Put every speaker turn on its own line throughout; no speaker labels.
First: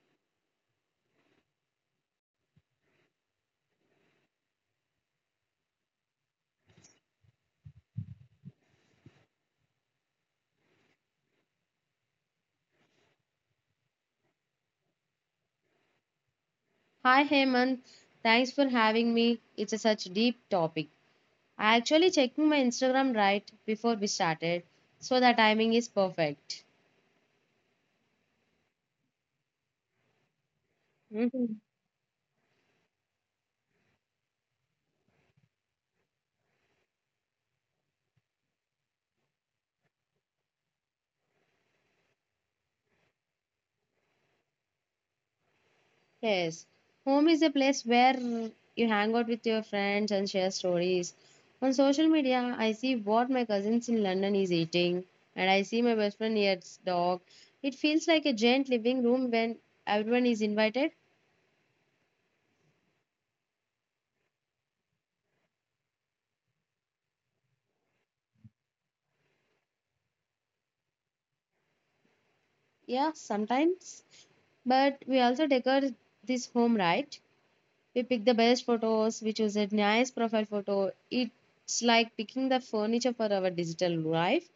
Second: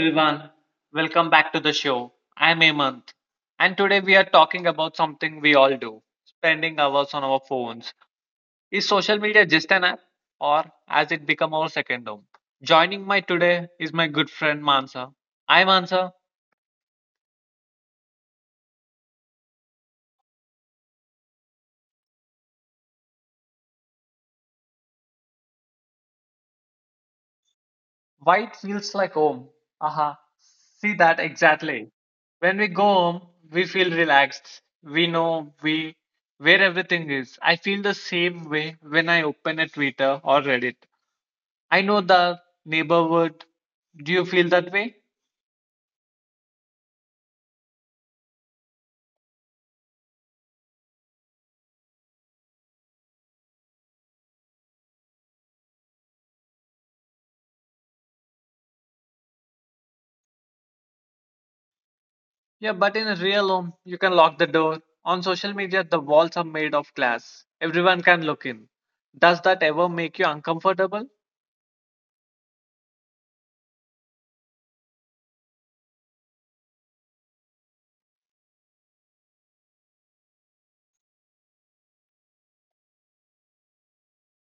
everyone, welcome back to the show. I'm Hemant, and today we are talking about something we all do, spending hours on our phones. Is social media just an app, or has it become our second home? Joining my today is my good friend Mansa. Hi Mansa,
Hi Heyman, thanks for having me. It's a such deep topic. I actually checked my Instagram right before we started, so the timing is perfect.
why it feels like home? Aha, see that
Mhm.
exactly. When we go home, we feel relaxed. We know we where everything is. I feel the same way when I open a Twitter or Reddit. I know the neighborhood. Do you feel that way?
Yes, home is a place where you hang out with your friends and share stories. On social media, I see what my cousins in London is eating, and I see my best friend here's dog. It feels like a giant living room when everyone is invited.
Yeah, but in a real home, you can lock the door. On social media, the walls are made of glass. Everyone can look in. Does that ever make you uncomfortable?
Yeah, sometimes, but we also decorate this home right. We pick the best photos, we choose a nice profile photo. It's like picking the furniture for our digital life.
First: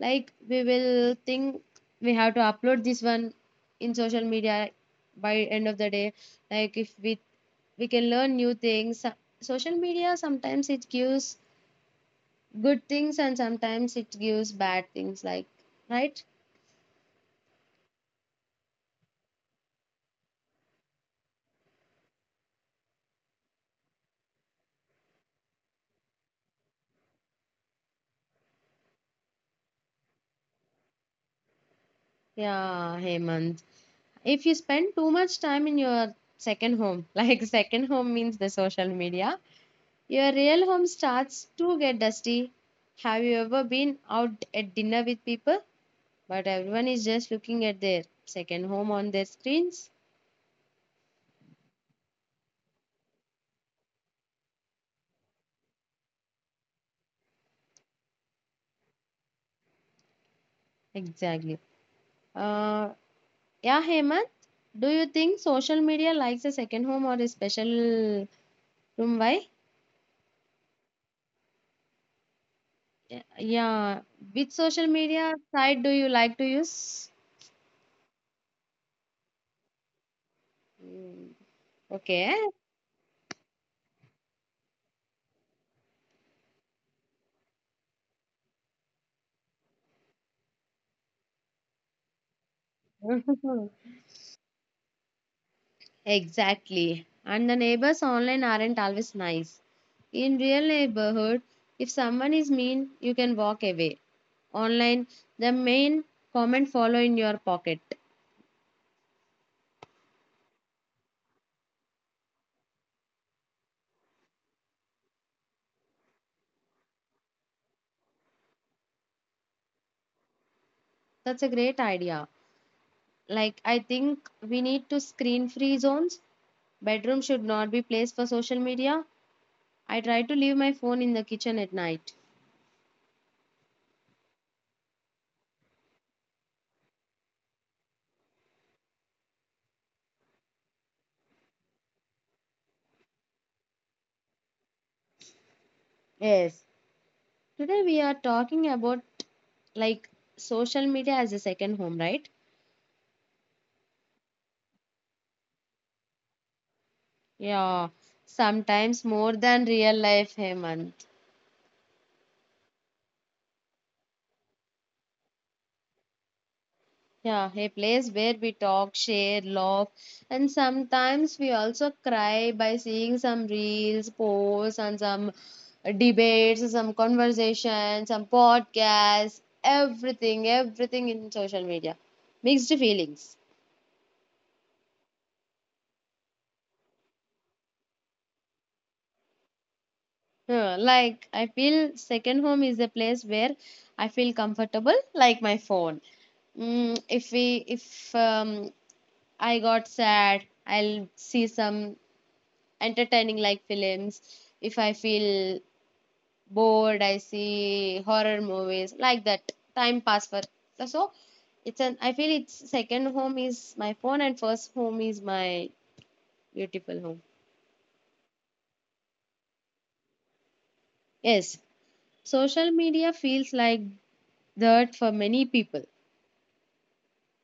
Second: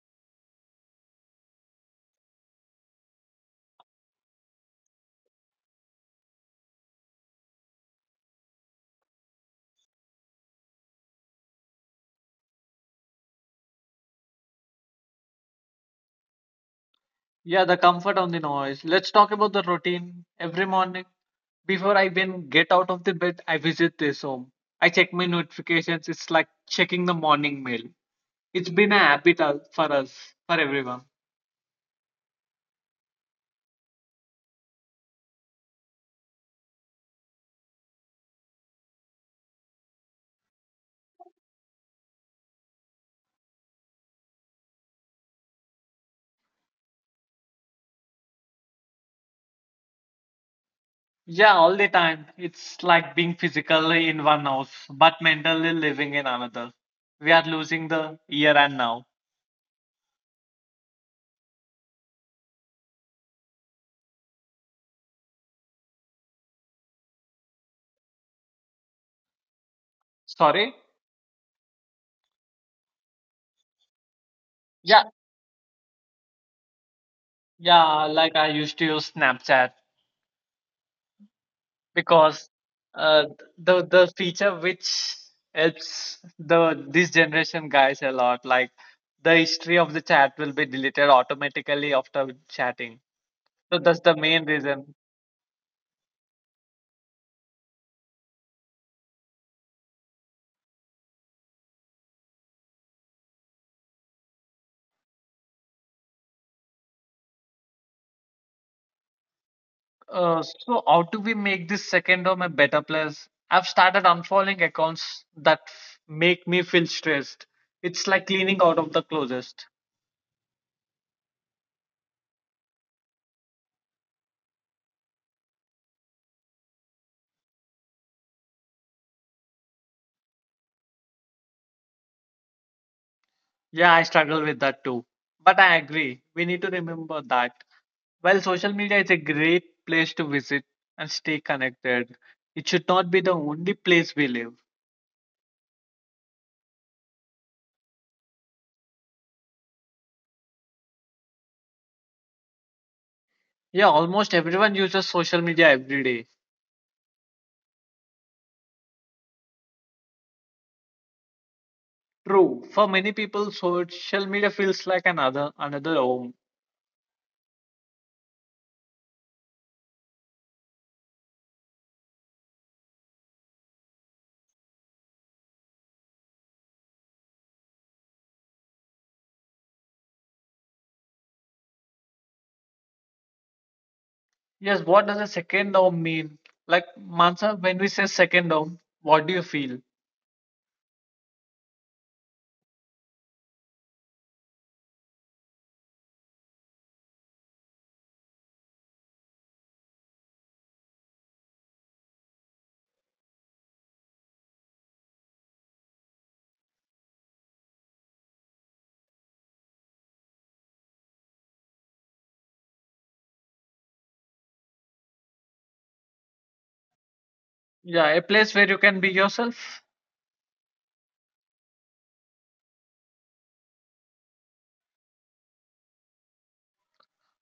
Like we will think we have to upload this one in social media by end of the day. Like if we we can learn new things. So- Social media sometimes it gives good things and sometimes it gives bad things like right?
Yeah, the comfort on the noise. Let's talk about the routine. Every morning, before I even get out of the bed, I visit this home. I check my notifications. It's like checking the morning mail. It's been a habit for us, for everyone.
Yeah, Hemant. If you spend too much time in your second home like second home means the social media. Your real home starts to get dusty. Have you ever been out at dinner with people, but everyone is just looking at their second home on their screens?
Yeah, all the time. It's like being physically in one house, but mentally living in another. We are losing the here and now.
Exactly. Uh, yeah, Hemant, do you think social media likes a second home or a special room? Why?
Sorry?
Yeah. Which social
Yeah,
media site do you like to use?
yeah, like I used to use Snapchat
Mm. Okay.
because uh, the feature which helps the this generation guys a lot, like the history of the chat will be deleted automatically after chatting. So that's the main reason.
Exactly. And the neighbors online aren't always nice. In real neighborhood, if someone is mean, you can walk away. Online, the main comment follow in your pocket.
So how do we make this second home a better place? I've started unfollowing accounts that make me feel stressed. It's like cleaning out of the closest.
That's a great idea. Like I think we need to screen free zones. Bedroom should not be place for social media. I try to leave my phone in the kitchen at night.
Yeah, I struggle with that too. But I agree. We need to remember that while social media is a great place to visit and stay connected, it should not be the only place we live.
Yes, today we are talking about like social media as a second home, right?
Yeah, almost everyone uses social media every day.
Yeah, sometimes more than real life, Heyman.
True. For many people, social media feels like another home.
Yeah, a place where we talk, share, laugh, and sometimes we also cry by seeing some reels, posts, and some debates, some conversations, some podcasts, everything, everything in social media. Mixed feelings.
Yes, what does a second dome mean? Like Mansa, when we say second dome, what do you feel?
Yeah, like, I feel second home is a place where I feel comfortable, like my phone. Mm, if I got sad, I'll see some entertaining like films. If I feel bored, I see horror movies like that. Time pass for so, it's an I feel it's second home is my phone and first home is my beautiful home.
Yeah, a place where you can be yourself.
Yes, social media feels like that for many people.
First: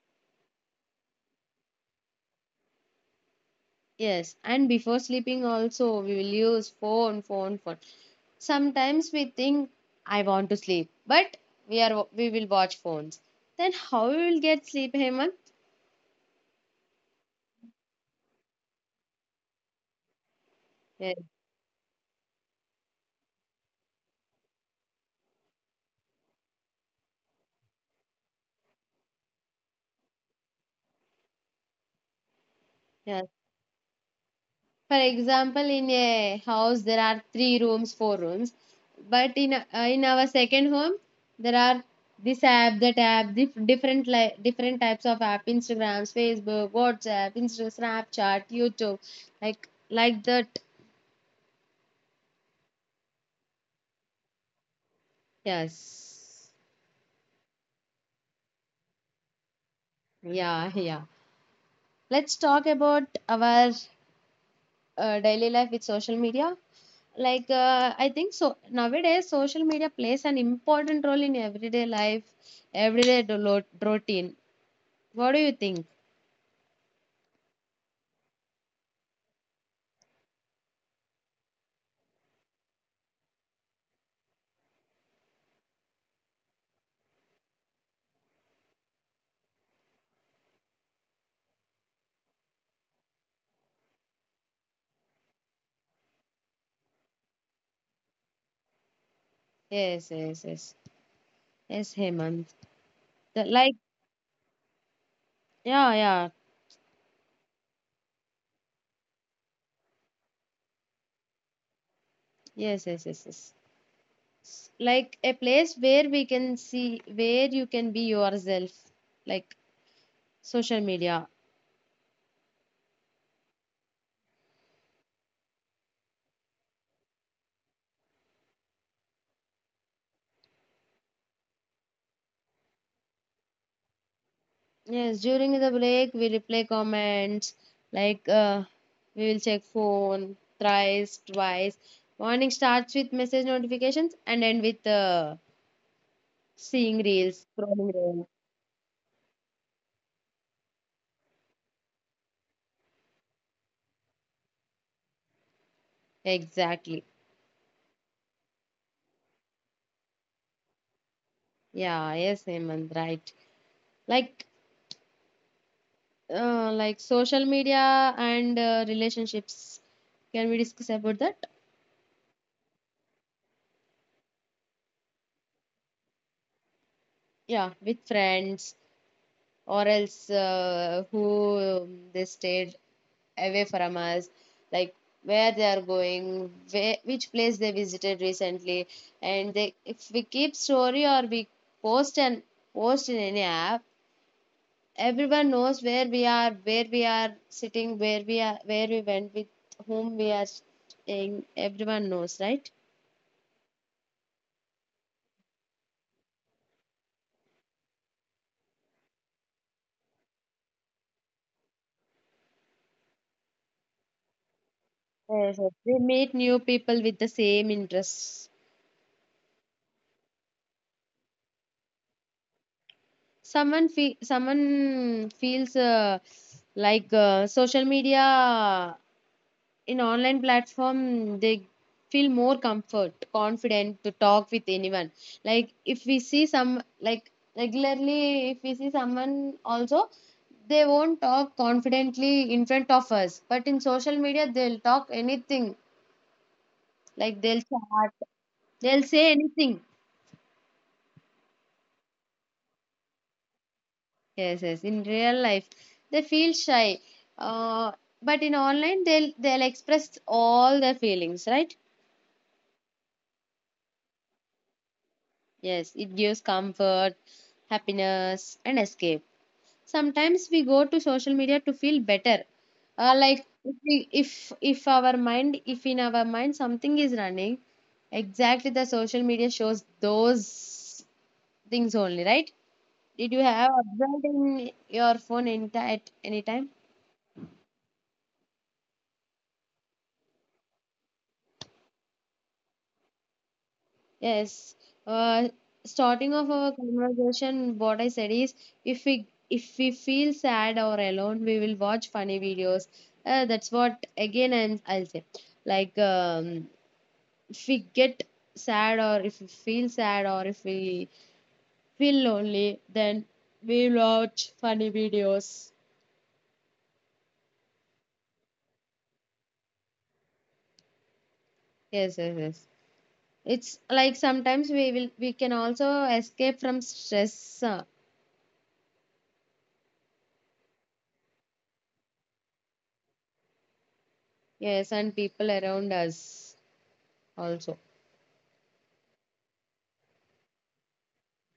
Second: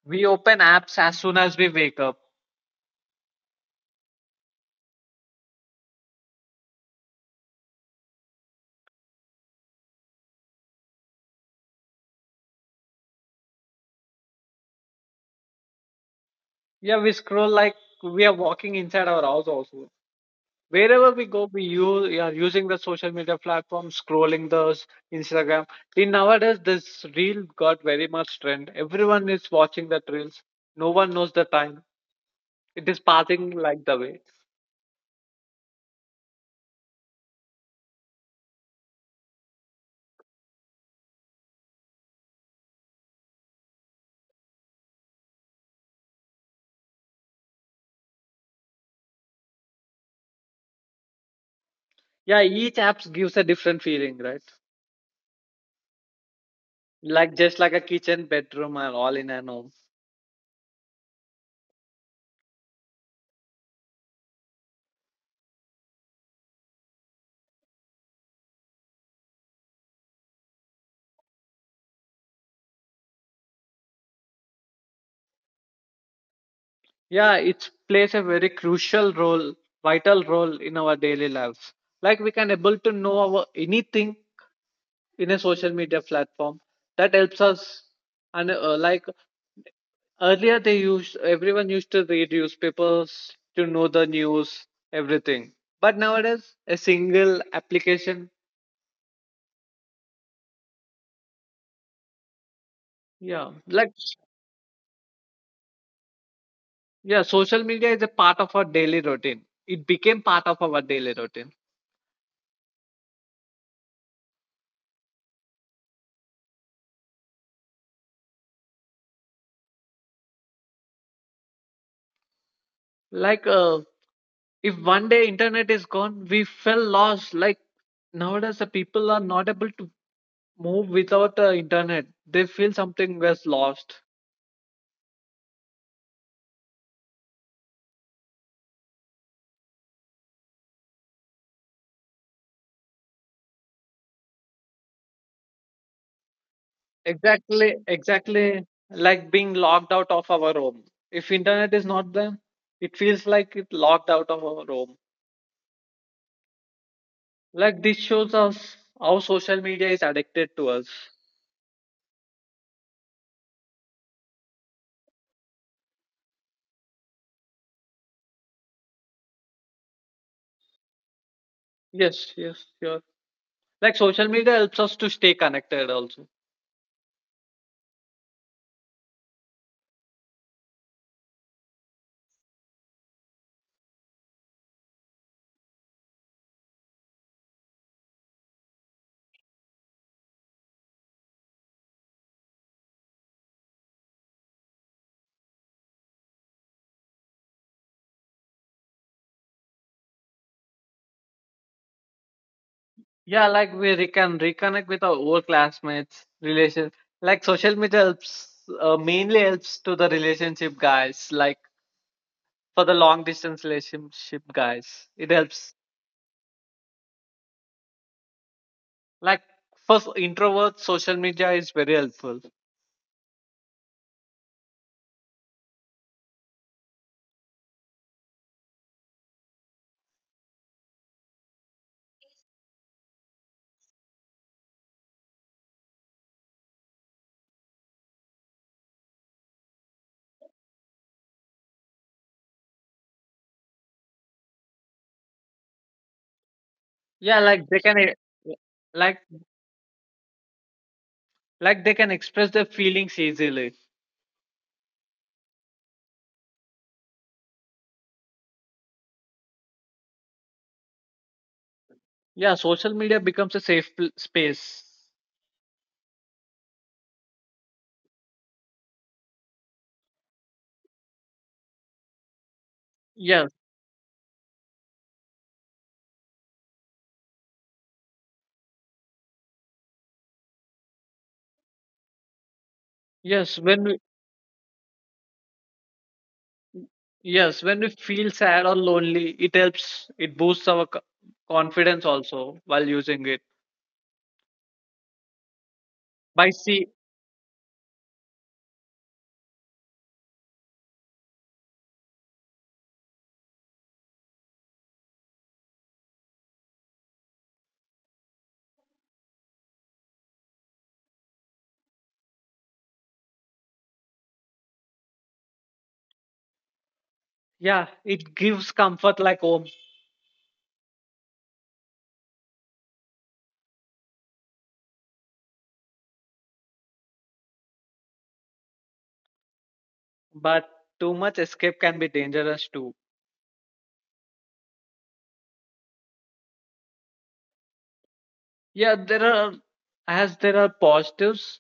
We open apps as soon as we wake up.
Yes, and before sleeping also we will use phone. Sometimes we think I want to sleep, but we will watch phones. Then how we will get sleep, Hemant?
Yeah, we scroll like we are walking inside our house also. Wherever
Yes,
we go, we are using the social media platform, scrolling those Instagram. See, nowadays this reel got very much trend. Everyone is watching the reels. No one knows the time. It is
yes.
passing like the way.
For example, in a house there are three rooms, four rooms, but in our second home there are this app, that app, different types of app, Instagram, Facebook, WhatsApp, Insta, Snapchat, YouTube, like that.
Yeah, each app gives a different feeling, right?
Yes.
Like just like a kitchen bedroom are all in a home.
Yeah, yeah. Let's talk about our daily life with social media. Like, I think so. Nowadays, social media plays an important role in everyday life, routine. What do you think?
Yeah, it plays a very crucial role, vital role in our daily lives. Like we can able to know our anything in a social media platform. That helps us. And like earlier they used everyone used to read newspapers to know the news, everything. But nowadays a single application,
Yes, yes, yes. Yes, Hemant. The,
yeah,
like,
like
yeah, yeah.
yeah, social media is a part of our daily routine it became part of our daily routine.
Yes, yes, yes, yes. S- Like a place where we can see, where you can be yourself. Like social media.
Like, if one day internet is gone, we feel lost. Like nowadays, the people are not able to move without internet. They feel something was lost.
Yes, during the break, we reply comments like we will check phone thrice, twice. Morning starts with message notifications and end with seeing reels,
Exactly,
scrolling reels.
exactly, like being locked out of our home. If internet is not there, it feels like it locked out of our home.
Exactly.
Like this shows us how social media is addicted to us.
Yeah, yes, Hemant, right. Like, like social media and relationships. Can we discuss about that?
Yes, yes, sure. Like social media helps us to stay connected also.
Yeah, with friends or else who they stayed away from us, like where they are going where, which place they visited recently, and they if we keep story or we post and post in any app, everyone knows where we are, where we are sitting, where we are, where we went with whom we are staying, everyone knows right.
Yeah, like we can reconnect with our old classmates, relation. Like social media helps, mainly helps to the relationship guys. Like for the long distance relationship guys, it
Yes, yes.
helps.
We meet new people with the same interests.
Like for introverts, social media is very helpful.
Someone feels like social media in online platform, they feel more comfort confident to talk with anyone, like if we see some like regularly, if we see someone also, they won't talk confidently in front of us, but in social media they'll talk anything,
Yeah,
like
like
they'll chat, they'll
like
say anything.
like they can express their feelings easily.
Yes, yes, in real life they feel shy, uh, but in online they'll express all their feelings right.
Yeah, social media becomes a safe space.
Yes, it gives comfort, happiness, and escape. Sometimes we go to social media to feel better.
Yeah,
Like if our mind, if in our mind something is running, exactly the social media shows those things only, right? Did you
yes.
have observed in your phone at any time?
Yes, when we feel sad or lonely, it helps, it boosts our confidence also while using it.
Yes. Uh, Starting off
By
our
see,
conversation, what I said is, if we feel sad or alone, we will watch funny videos. That's what again I'll say. Like if we get sad or if we feel sad or if we feel lonely, then we watch funny videos.
yeah, it gives comfort like home,
Yes, yes, yes. It's like sometimes we can also escape from stress.
but too much escape can be dangerous too.
Yes, and people around us also.
Yeah, there are, as there are positives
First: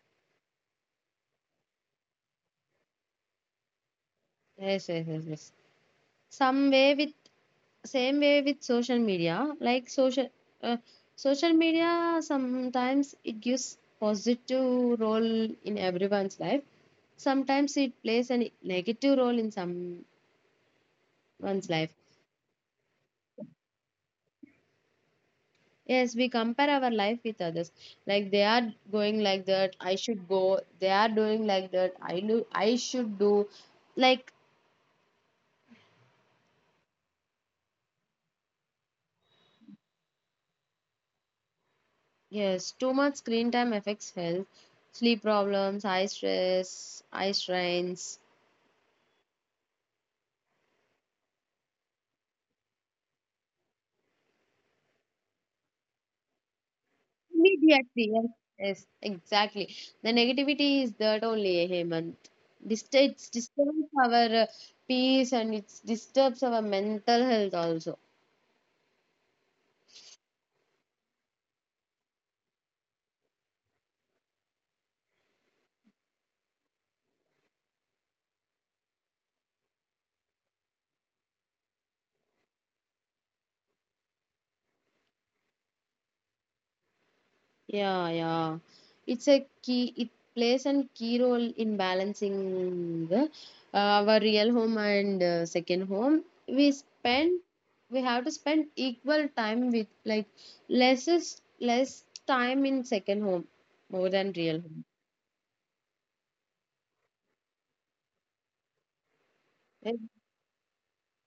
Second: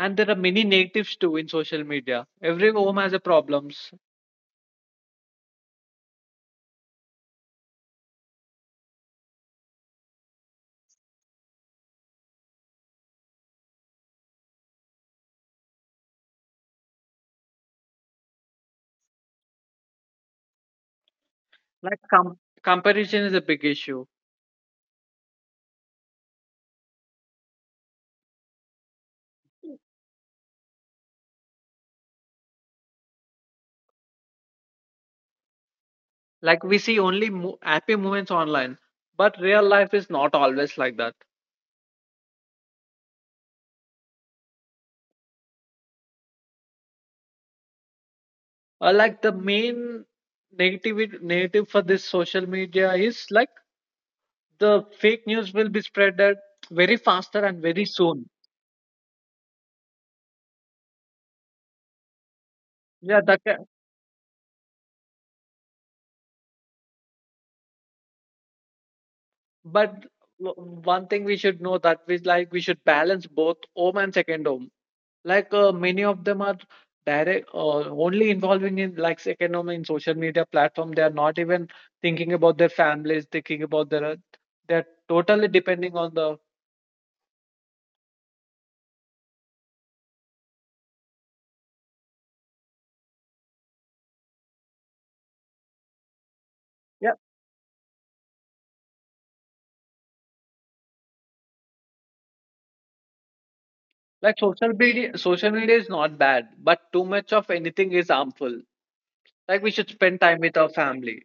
and there are many negatives too in social media. Every home has a problems.
Yes, yes, yes, yes. Some way with Same way with social media, like uh, social media sometimes it gives positive role in everyone's life. Sometimes it plays a negative role in someone's life.
Like comparison is a big issue.
Yes, we compare our life with others. Like they are going like that, I should go. They are doing like that, I should do. Like
Like we see only happy moments online, but real life is not always like that.
yes, too much screen time affects health, sleep problems, eye stress, eye strains.
Like the main negative for this social media is like the fake news will be spread at very faster and very
Immediately, yes.
soon.
Yes, exactly. The negativity is that only, Hemant.
Yeah,
It
that ca-
disturbs our uh, peace and it disturbs our mental health also.
but w- one thing we should know that we like we should balance both home and second home. Like many of them are direct, only involving in like second home in social media platform. They are not even thinking about their families, thinking about their, they're totally depending on the, yeah.
Yeah, yeah. It's a key, it plays a key role in balancing the, our real home and second home. We spend, we have to spend equal time with like less time in second home more than
Like
real home.
social media is not bad, but too much of anything is harmful. Like we should
Eh,
spend time with our family.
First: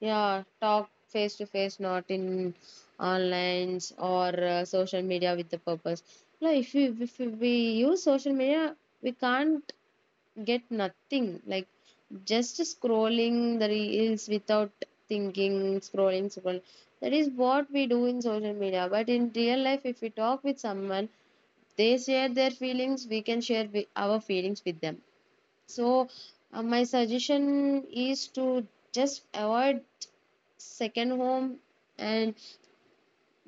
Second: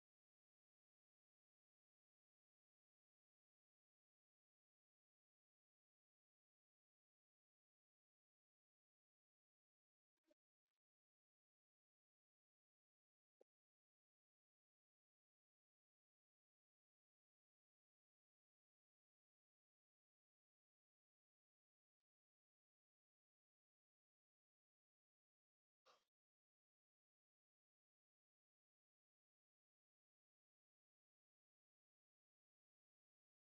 yeah, talk face to face, not in online or social media with the purpose. Like if we use social media, we can't get nothing, like just scrolling the reels without thinking, scrolling scroll, that is what we do in social media, but in real life if we talk with someone, they share their feelings, we can share our feelings with them. So my suggestion is to just avoid second home and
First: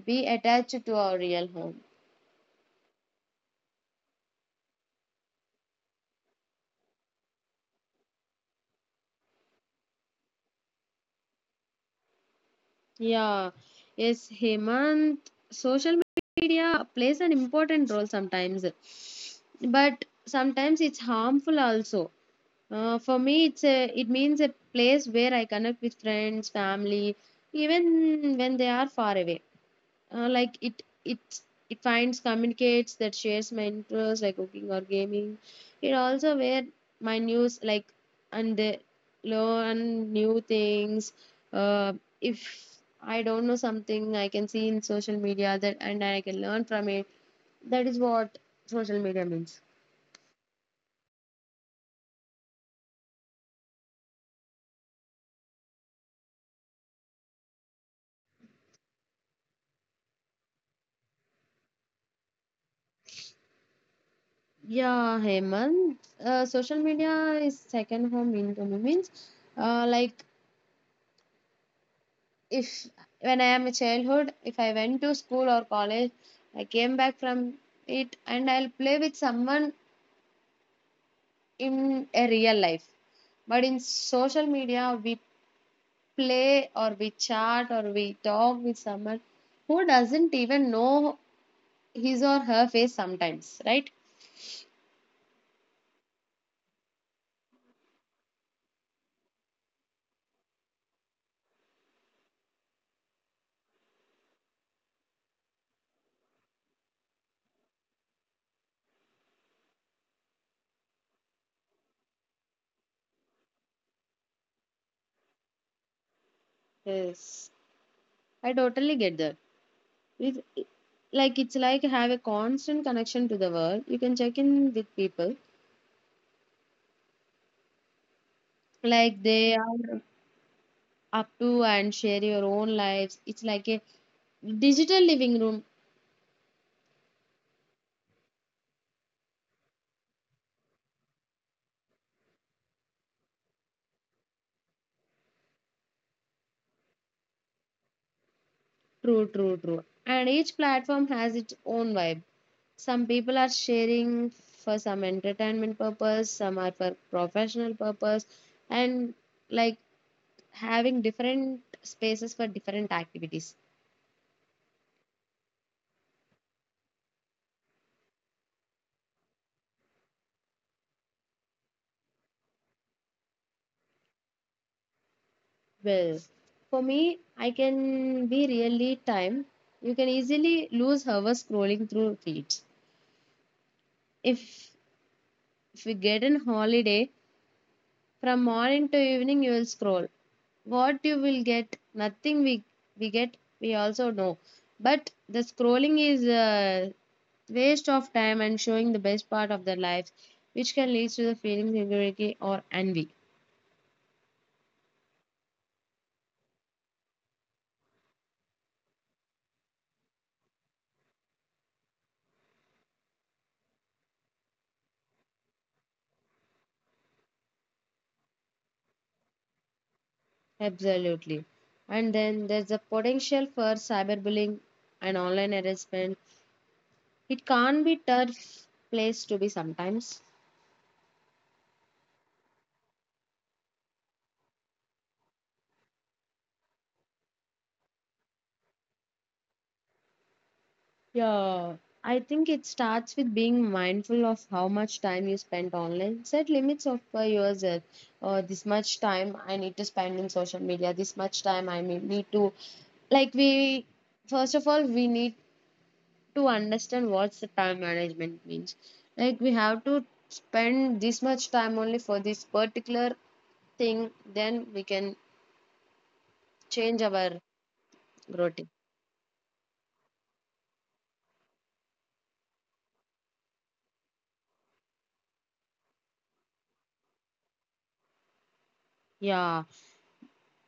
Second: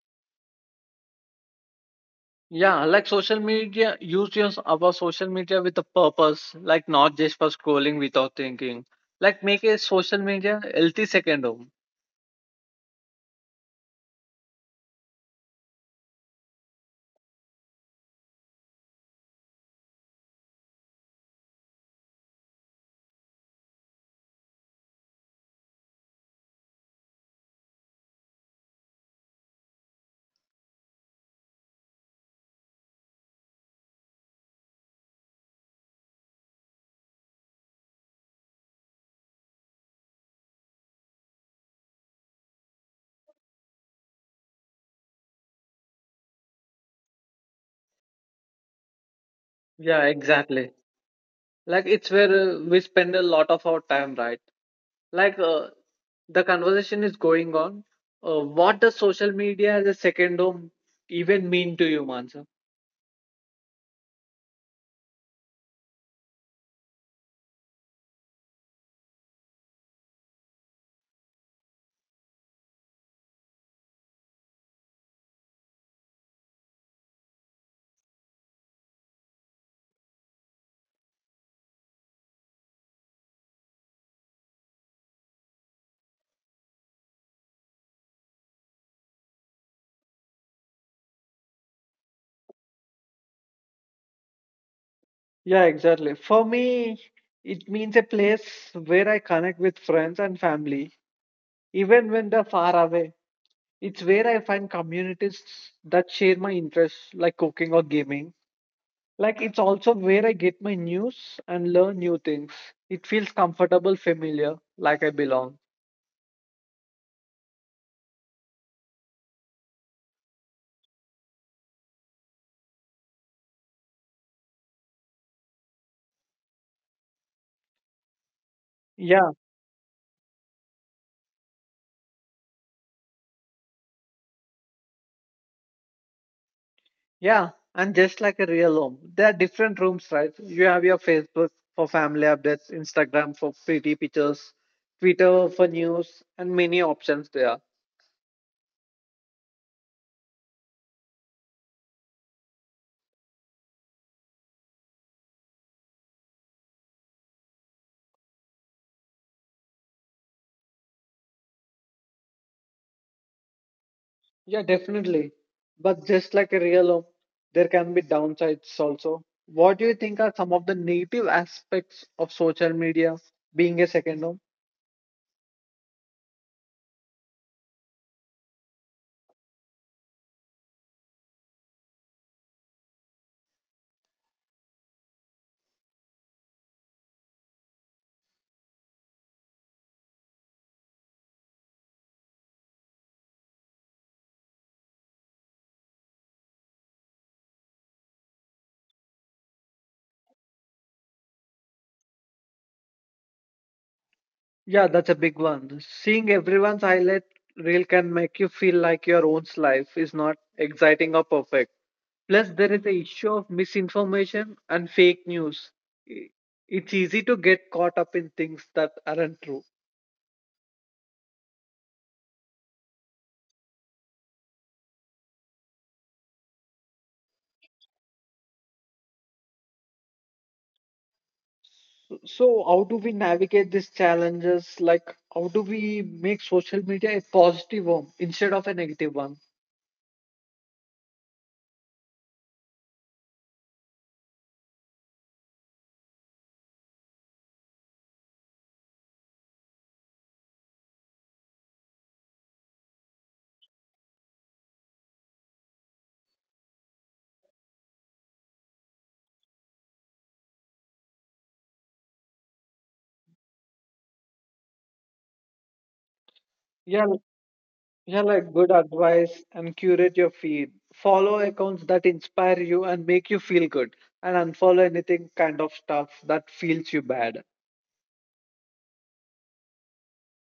be attached to our real home.
Yeah, like social media, use our social media with a purpose, like not just for scrolling without thinking. Like make a social media healthy second home.
Yeah, yes, Hemant, social media plays an important role sometimes, but sometimes it's harmful also. For me, it means a place where I connect with friends, family, even when they are far away. Like it it finds communicates that shares my interests like cooking or gaming. It also where my news like, and they learn new things. uh, if I don't know something, I can see in social media that and I can learn from it. That is what social media means.
Yeah, exactly. Like it's where we spend a lot of our time, right? Like the conversation is going on. What does social media as a second home even mean to you, Mansa?
Yeah, Hemant, social media is second home income means like if when I am a childhood, if I went to school or college, I came back from it and I'll play with someone in a real life. But in social media, we play or we chat or we talk with someone who doesn't even know his or her face sometimes, right?
Yeah, exactly. For me, it means a place where I connect with friends and family, even when they're far away. It's where I find communities that share my interests, like cooking or gaming. Like, it's also where I get my news and learn new things. It feels comfortable, familiar, like I belong.
Yes, I totally get that. It, like it's like have a constant connection to the world. You can check in with people like
Yeah,
they are up to and share your own lives. It's like a digital living room.
yeah. And just like a real home, there are different rooms, right? You have your Facebook for family updates, Instagram for pretty pictures, Twitter for news, and many options there.
True, true, true. And each platform has its own vibe. Some people are sharing for some entertainment purpose, some are for professional purpose, and like having different spaces for different activities.
Yeah, definitely. But just like a real home, there can be downsides also. What do you think are some of the negative aspects of social media being a second home?
Well, for me, I can be really time. You can easily lose hours scrolling through feeds. If if we get an holiday, from morning to evening you will scroll. What you will get, nothing we, we get, we also know. But the scrolling is a waste of time and showing the best part of their lives, which can lead to the feelings of insecurity or envy.
Yeah, that's a big one. Seeing everyone's highlight reel can make you feel like your own life is not exciting or perfect. Plus, there is the issue of misinformation and fake news. I- It's easy to get caught up in things that aren't true.
Absolutely. And then there's the potential for cyberbullying and online harassment. It can't be tough place to be sometimes.
So, how do we navigate these challenges? Like, how do we make social media a positive one instead of a negative one?
Yeah, I think it starts with being mindful of how much time you spend online. Set limits of for yourself. This much time I need to spend in social media. This much time I may need to like we first of all we need to understand what's the time management means. Like we have to spend this much time only for this particular thing. Then we can change
Yeah, l-
our
yeah,
routine.
like good advice and curate your feed. Follow accounts that inspire you and make you feel good, and unfollow anything kind of stuff that feels you bad.
Yeah.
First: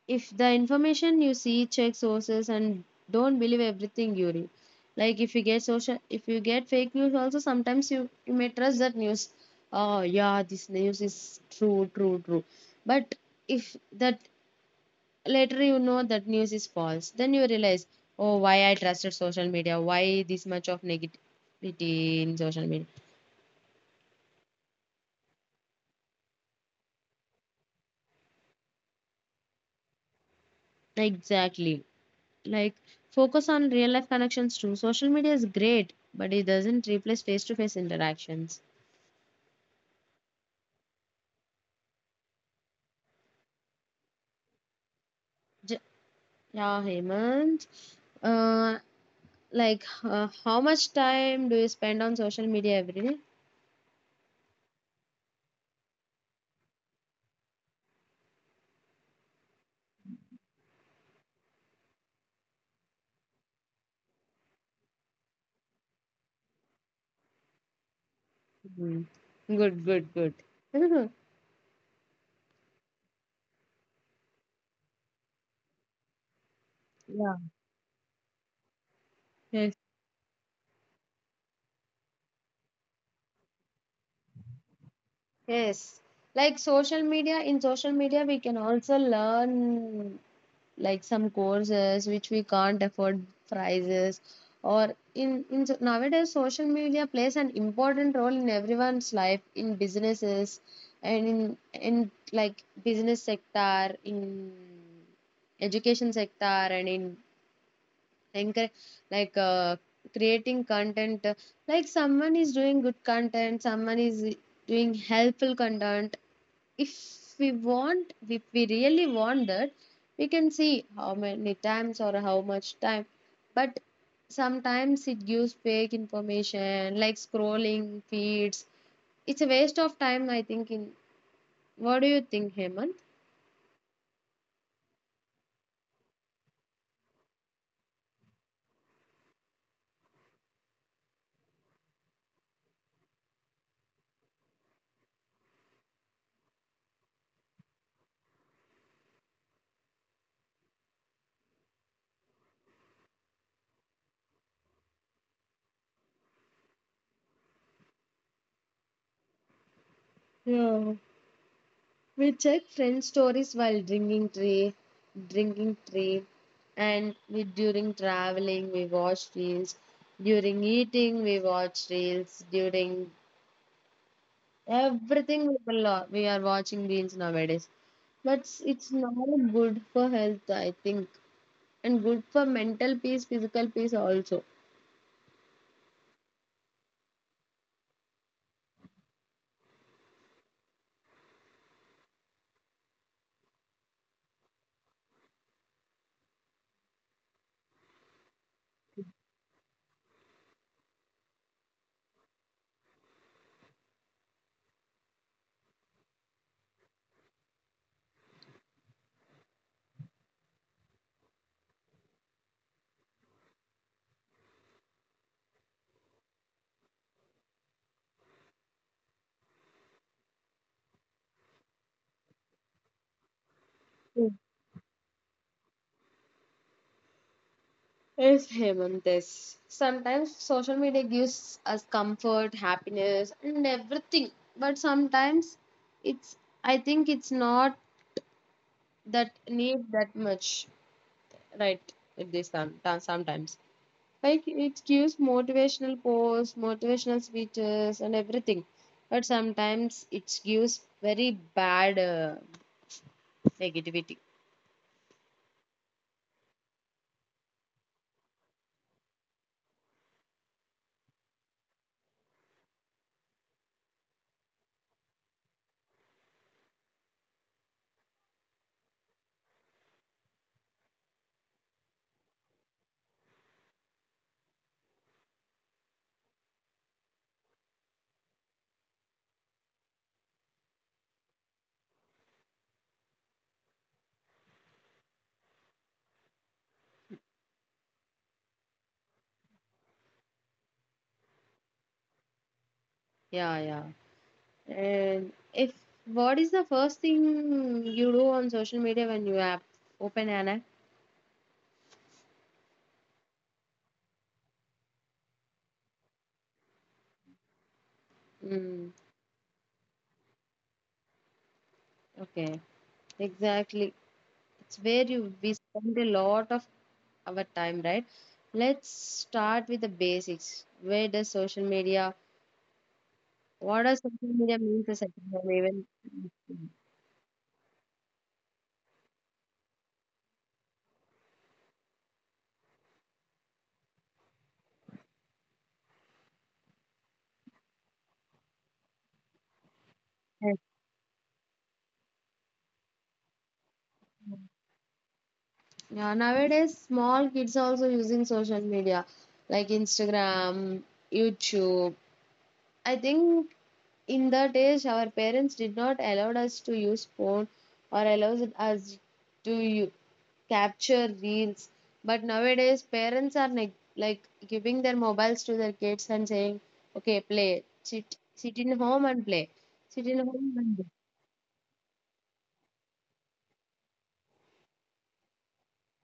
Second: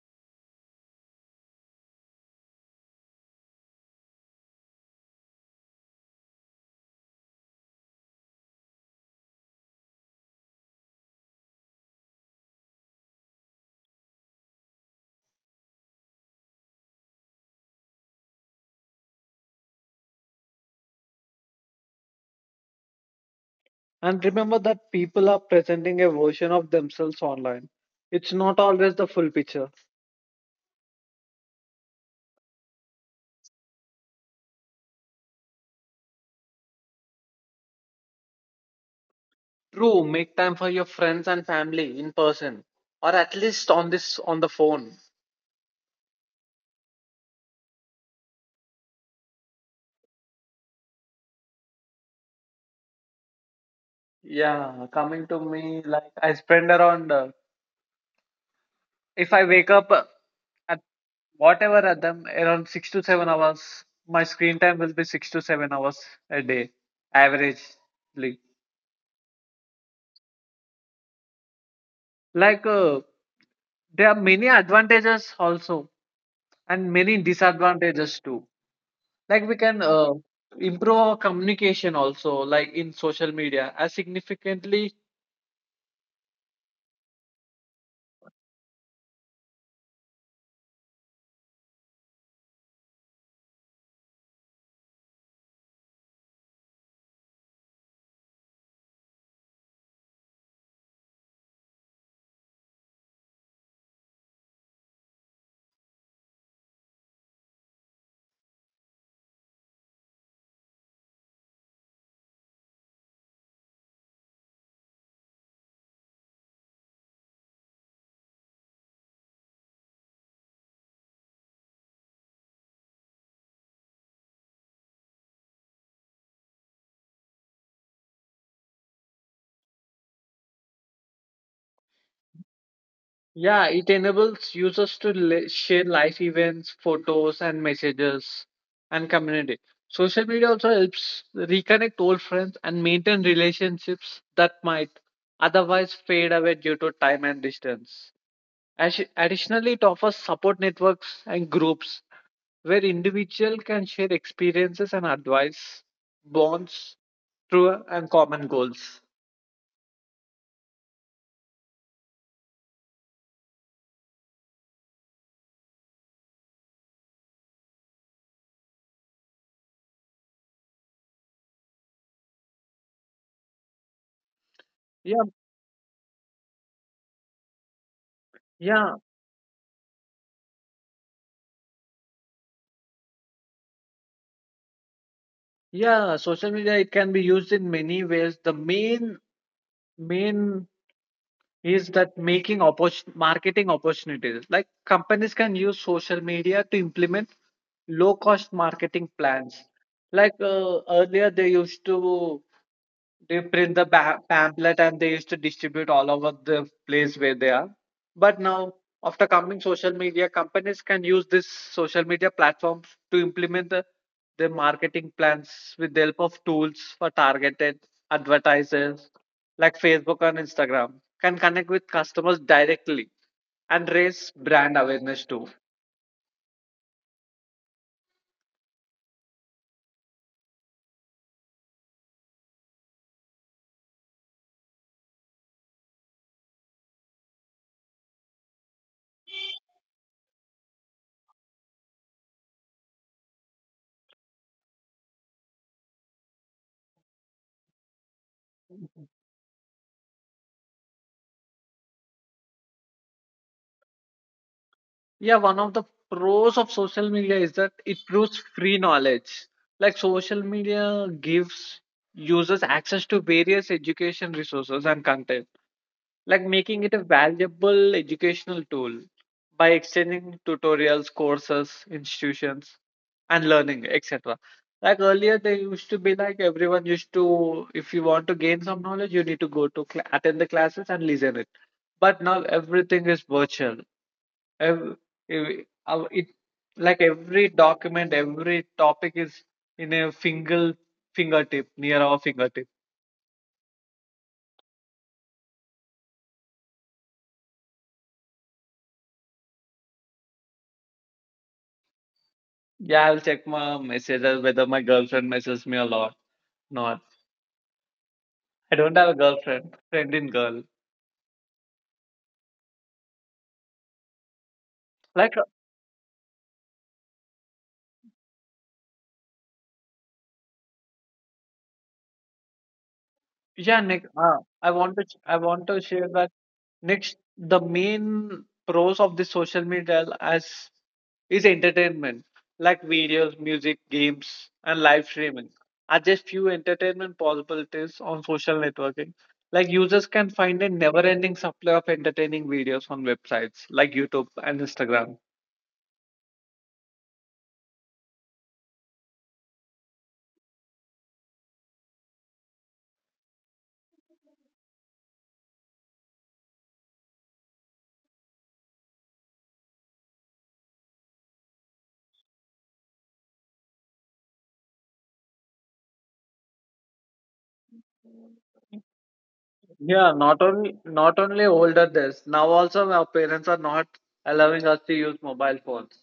If the information you see, check sources and don't believe everything you read. Like if you get social, if you get fake news also, sometimes you may trust that news. Oh yeah, this news is true, true, true. But if that, later you know that news is false, then you realize, oh, why I trusted social media, why this much of negativity in social media.
And remember that people are presenting a version of themselves online. It's not always the full picture.
Exactly, like focus on real life connections too. Social media is great but it doesn't replace face to face interactions.
True, make time for your friends and family in person, or at least on this on the phone.
J- Yeah, Hemant. Uh, how much time do you spend on social media every day?
Yeah, coming to me, like I spend around, if I wake up at whatever at them, around 6 to 7 hours, my screen time will be 6 to 7 hours a day, averagely.
Hmm. Good, good, good.
Like, there are many advantages also, and many
Yeah.
disadvantages too. Like, we
Yes.
can improve our communication also, like in social media, as significantly.
Yes. Like social media, in social media, we can also learn like some courses which we can't afford prices. Or nowadays social media plays an important role in everyone's life, in businesses and in like business sector, in education sector, and in encourage, like uh, creating content, like someone is doing good content, someone is doing helpful content. If we want, if we really want that, we can see how many times or how much time. But sometimes it gives fake information, like scrolling feeds. It's a waste of time, I think. In what do you think, Hemant?
Yeah, it enables users to share life events, photos, and messages and community. Social media also helps reconnect old friends and maintain relationships that might otherwise fade away due to time and distance. Additionally, it offers support networks and groups where individuals can share experiences and advice, bonds through and common goals.
Yeah. We check friend stories while drinking tea, and we during traveling we watch reels. During eating we watch reels. During
Yeah,
everything we will, we are watching reels nowadays. But it's
yeah,
not good for health, I think, and good for mental peace, physical peace also.
yeah. Social media it can be used in many ways. The main is that making marketing opportunities, like companies can use social media to implement low cost marketing plans. Like earlier they used to, they print the pamphlet and they used to distribute all over the place where they are. But now after coming social media, companies can use this social media platforms to implement the, their marketing plans with the help of tools for targeted advertisers like Facebook and Instagram, can connect with customers directly and raise brand awareness too.
Yes, Hemant, yes. Sometimes social media gives us comfort, happiness, and everything. But sometimes it's, I think it's not that need that much, right? With this sometimes. Like it gives motivational posts, motivational speeches, and everything. But sometimes it gives very bad negativity.
Yeah, one of the pros of social media is that it proves free knowledge. Like social media gives users access to various education resources and content, like making it a valuable educational tool by exchanging tutorials, courses, institutions, and learning, etc. Like earlier, they used to be like everyone used to, if you want to gain some knowledge, you need to go to attend the classes and listen it. But now everything is virtual, ev- it like every document, every topic is in a single fingertip, near our fingertip.
Yeah, yeah. And if what is the first thing you do on social media when you app open an app?
Yeah, I'll check my messages whether my girlfriend messages me a lot. Not, I
Mm,
don't have a girlfriend. Friend in girl.
okay, exactly. It's where you
Like
we spend a lot of our time, right? Let's start with the basics. Where does social media?
yeah,
What does
Nick.
social media mean to
I want to
society?
share that next, the main pros of the social media as is entertainment, like videos, music, games, and live streaming are just few entertainment possibilities on social networking. Like users can
Even,
find a never-ending supply of entertaining videos on websites like YouTube and Instagram.
yeah, nowadays small kids are also using social media like Instagram, YouTube. I think in that age our parents did not allow us to use phone, or allow us to capture reels. But nowadays parents are like giving their mobiles to their kids and saying, "Okay, play. Sit sit in home and play. Sit
Yeah,
in home and
not only older days. Now also our parents are not allowing us to use mobile phones.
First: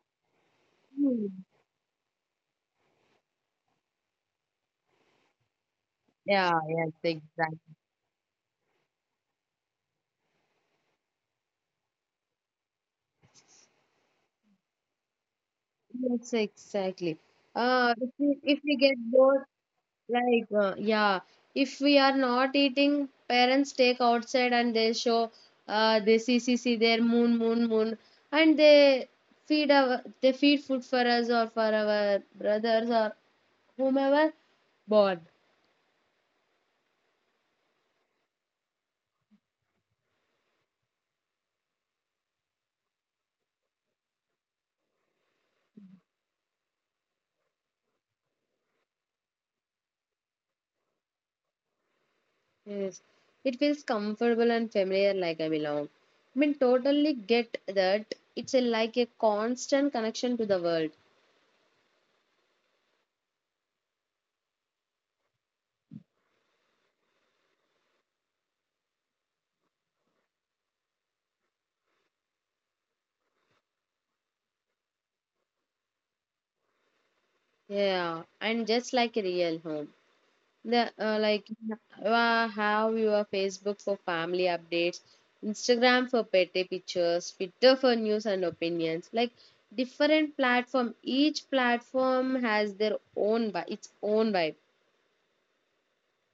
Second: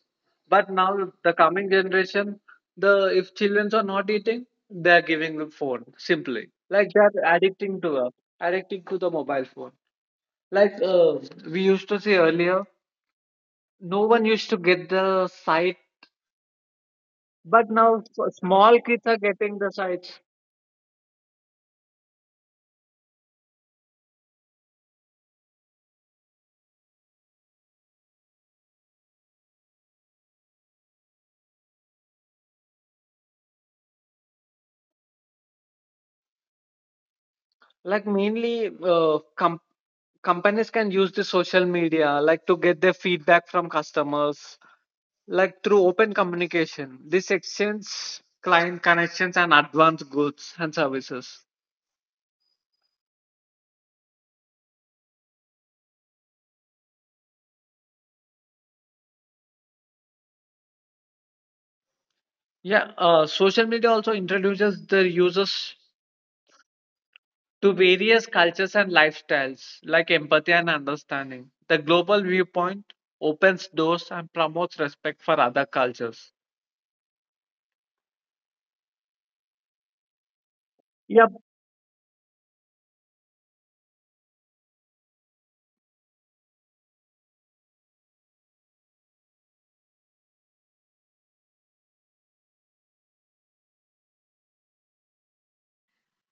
But now
play."
the coming generation, the if children are not eating, they are giving the phone simply.
Yeah,
Like
yes,
they are
exactly.
addicting to the mobile phone. Like we used to see earlier, no one used to get the sight,
Yes, exactly.
but now
If
small
we get
kids are
bored,
getting the sights.
yeah, if we are not eating, parents take outside and they show, they see, see, see their moon, moon, moon, and they they feed food for us or for our brothers or whomever bored.
Like mainly companies can use the social media like to get their feedback from customers, like through open communication this exchange client connections and advanced goods and services.
Yes, it feels comfortable and familiar, like I belong. I mean, totally get that. It's a, like a constant connection to the world.
Yeah, social media also introduces their users to various cultures and lifestyles, like empathy and understanding the global viewpoint opens doors and promotes respect for other cultures.
Yeah, and just like a real home. The
Yeah.
have your Facebook for family updates, Instagram for petty pictures, Twitter for news and opinions. Like different platform, each platform has their own vibe, its own vibe.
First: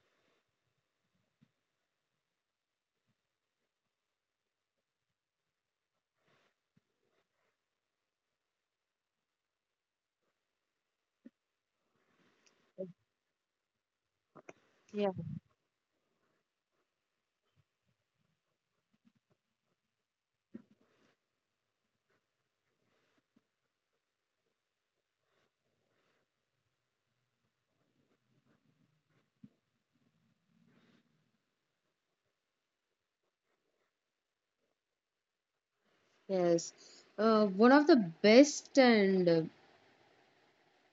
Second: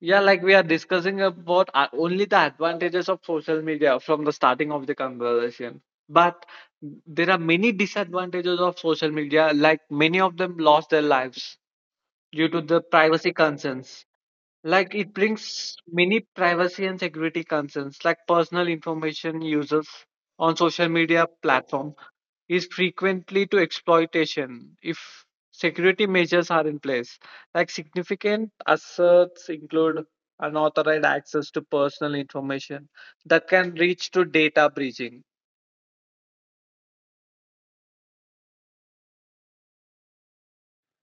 Yeah, like we are discussing about only the advantages of social media from the starting of the conversation. But there are many disadvantages of social media, like many of them lost their lives due to the privacy concerns. Like it
Yeah.
brings many privacy and security concerns, like personal information users on social media platform is frequently to exploitation if security measures are in place. Like significant assets include unauthorized access to personal information that can reach to data breaching.
Yes, one of the best and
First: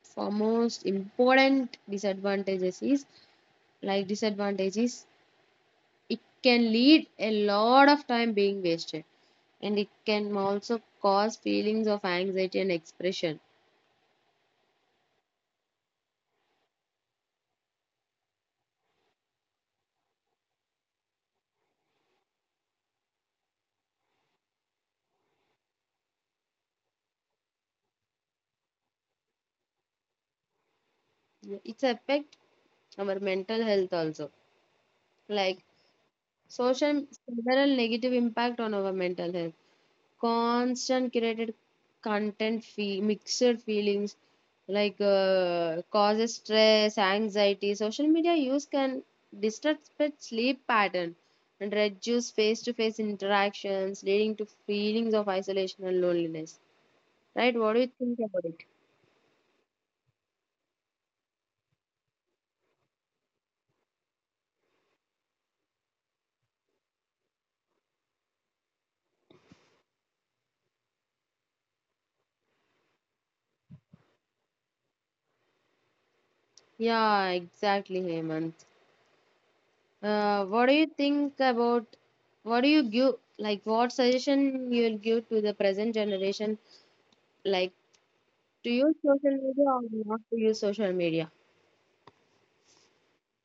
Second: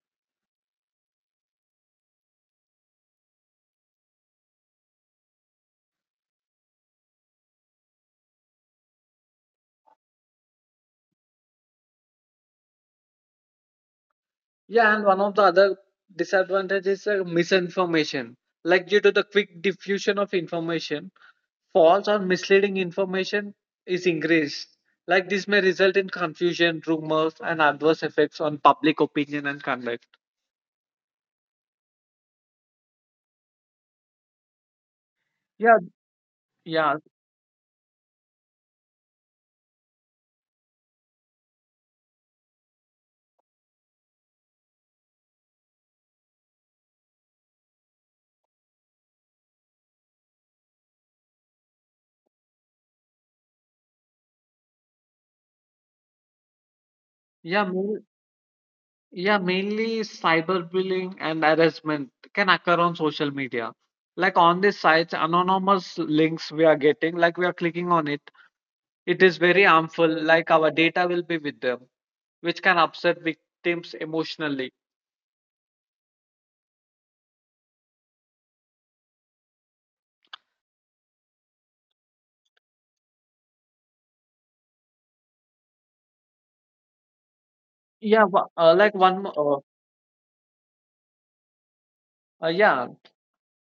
foremost important disadvantages is like disadvantages. It can lead a lot of time being wasted, and it can also cause feelings of anxiety and expression.
Yeah, and one of the other disadvantages is misinformation. Like due to the quick diffusion of information, false or misleading information is increased. Like this may result in confusion, rumors, and adverse effects on public opinion and conduct.
It's affect our mental health also. Like
Yeah, yeah,
social several negative impact on our mental health. Constant curated content fee, mixed feelings like, causes stress, anxiety. Social media use can disrupt sleep pattern and reduce face-to-face interactions, leading to feelings of isolation and loneliness. Right?
Yeah,
What do you think about it?
yeah, mainly cyberbullying and harassment can occur on social media. Like on these sites, anonymous links we are getting, like we are clicking on it, it is very harmful. Like our data will be with them, which can upset victims emotionally.
Yeah, exactly, Hemant. What do you think about what do you give like what suggestion you'll give to the present generation, like
Yeah, wha- uh, like
to use
one,
social
mo-
media or not to use social media?
yeah,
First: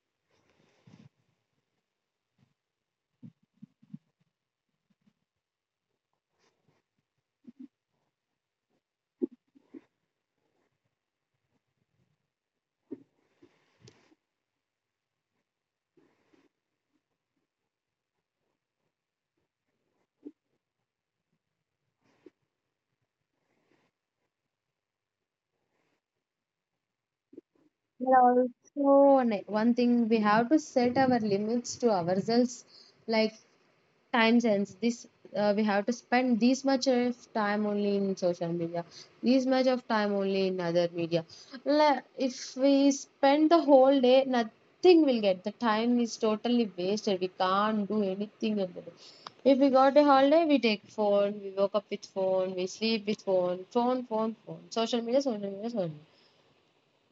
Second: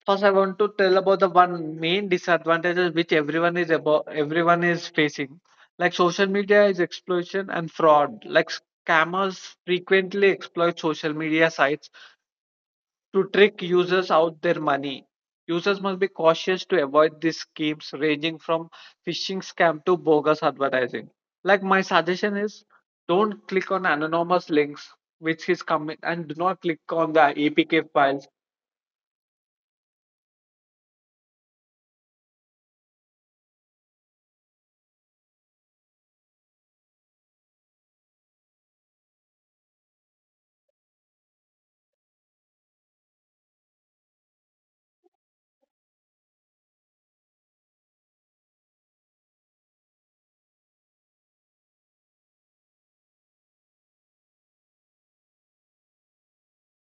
first, I want to tell about the one main disadvantages which everyone is facing. Like social media is exploitation and fraud. Like scammers frequently exploit social media sites to trick users out their money. Users must be cautious to avoid these schemes ranging from phishing scam to bogus advertising. Like my suggestion is don't click on anonymous links which is coming and do not click on the APK
But
files.
also, one thing, we have to set our limits to ourselves. Like time sense this, we have to spend this much of time only in social media, this much of time only in other media. If we spend the whole day, nothing will get, the time is totally wasted, we can't do anything about it. If we got a holiday, we take phone, we woke up with phone, we sleep with phone, phone, phone, phone, social media, social media, social media.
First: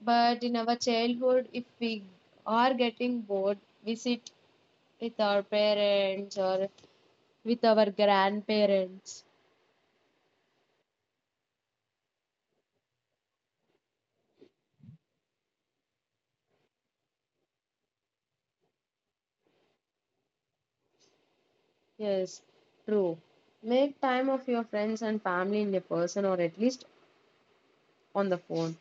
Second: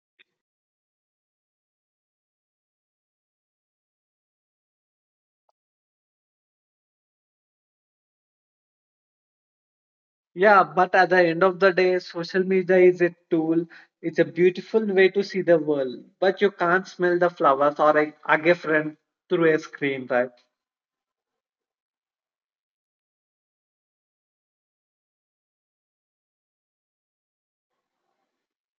But in our childhood, if we are getting bored, we sit with our parents or with our grandparents.
Yeah, but at the end of the day, social media is a tool. It's a beautiful way to see the world, but you can't smell the flowers or a, hug a friend through a screen, right?
Yes, true. Make time of your friends and family in a person, or at least on the phone.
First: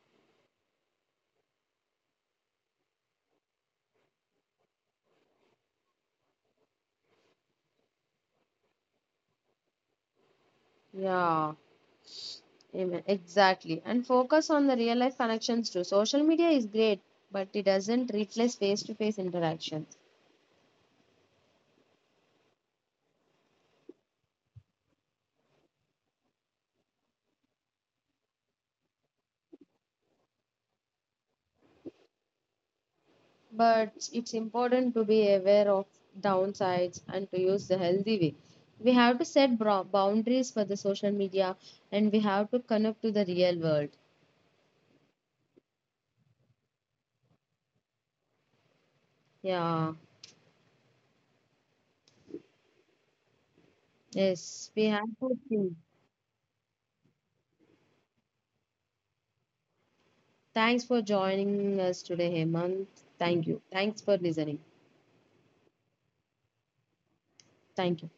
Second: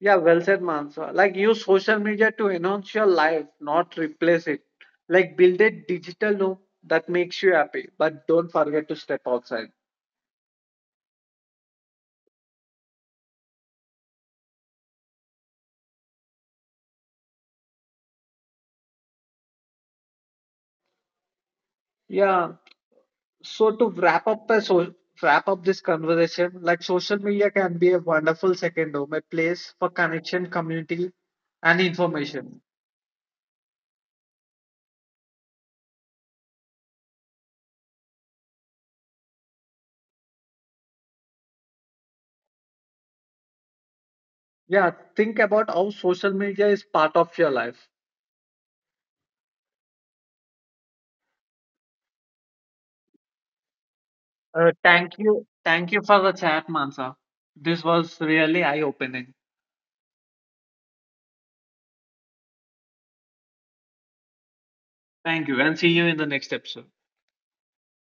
Yeah, well said, Mansa. Like use social media to enhance your life, not replace it. Like build a digital home that makes you happy, but don't forget to step outside.
Yeah, amen. Exactly. And focus on the real life connections too. Social media is great, but it doesn't replace face to face interactions.
Yeah, so to wrap up the so wrap up this conversation, like social media can be a wonderful second home, a place for connection, community, and information.
But it's important to be aware of downsides and to use the healthy way. We have to set boundaries for the social media, and we have to connect to the real world.
Yeah, think about how social media is part of your life.
Yeah, yes,
Uh,
we have
thank
to
you,
think.
thank you for the chat, Mansa. This was really eye-opening.
Thanks for joining us today, Hemant. Thank you. Thanks for listening.
Thank you, and see you in the next episode.
Thank you.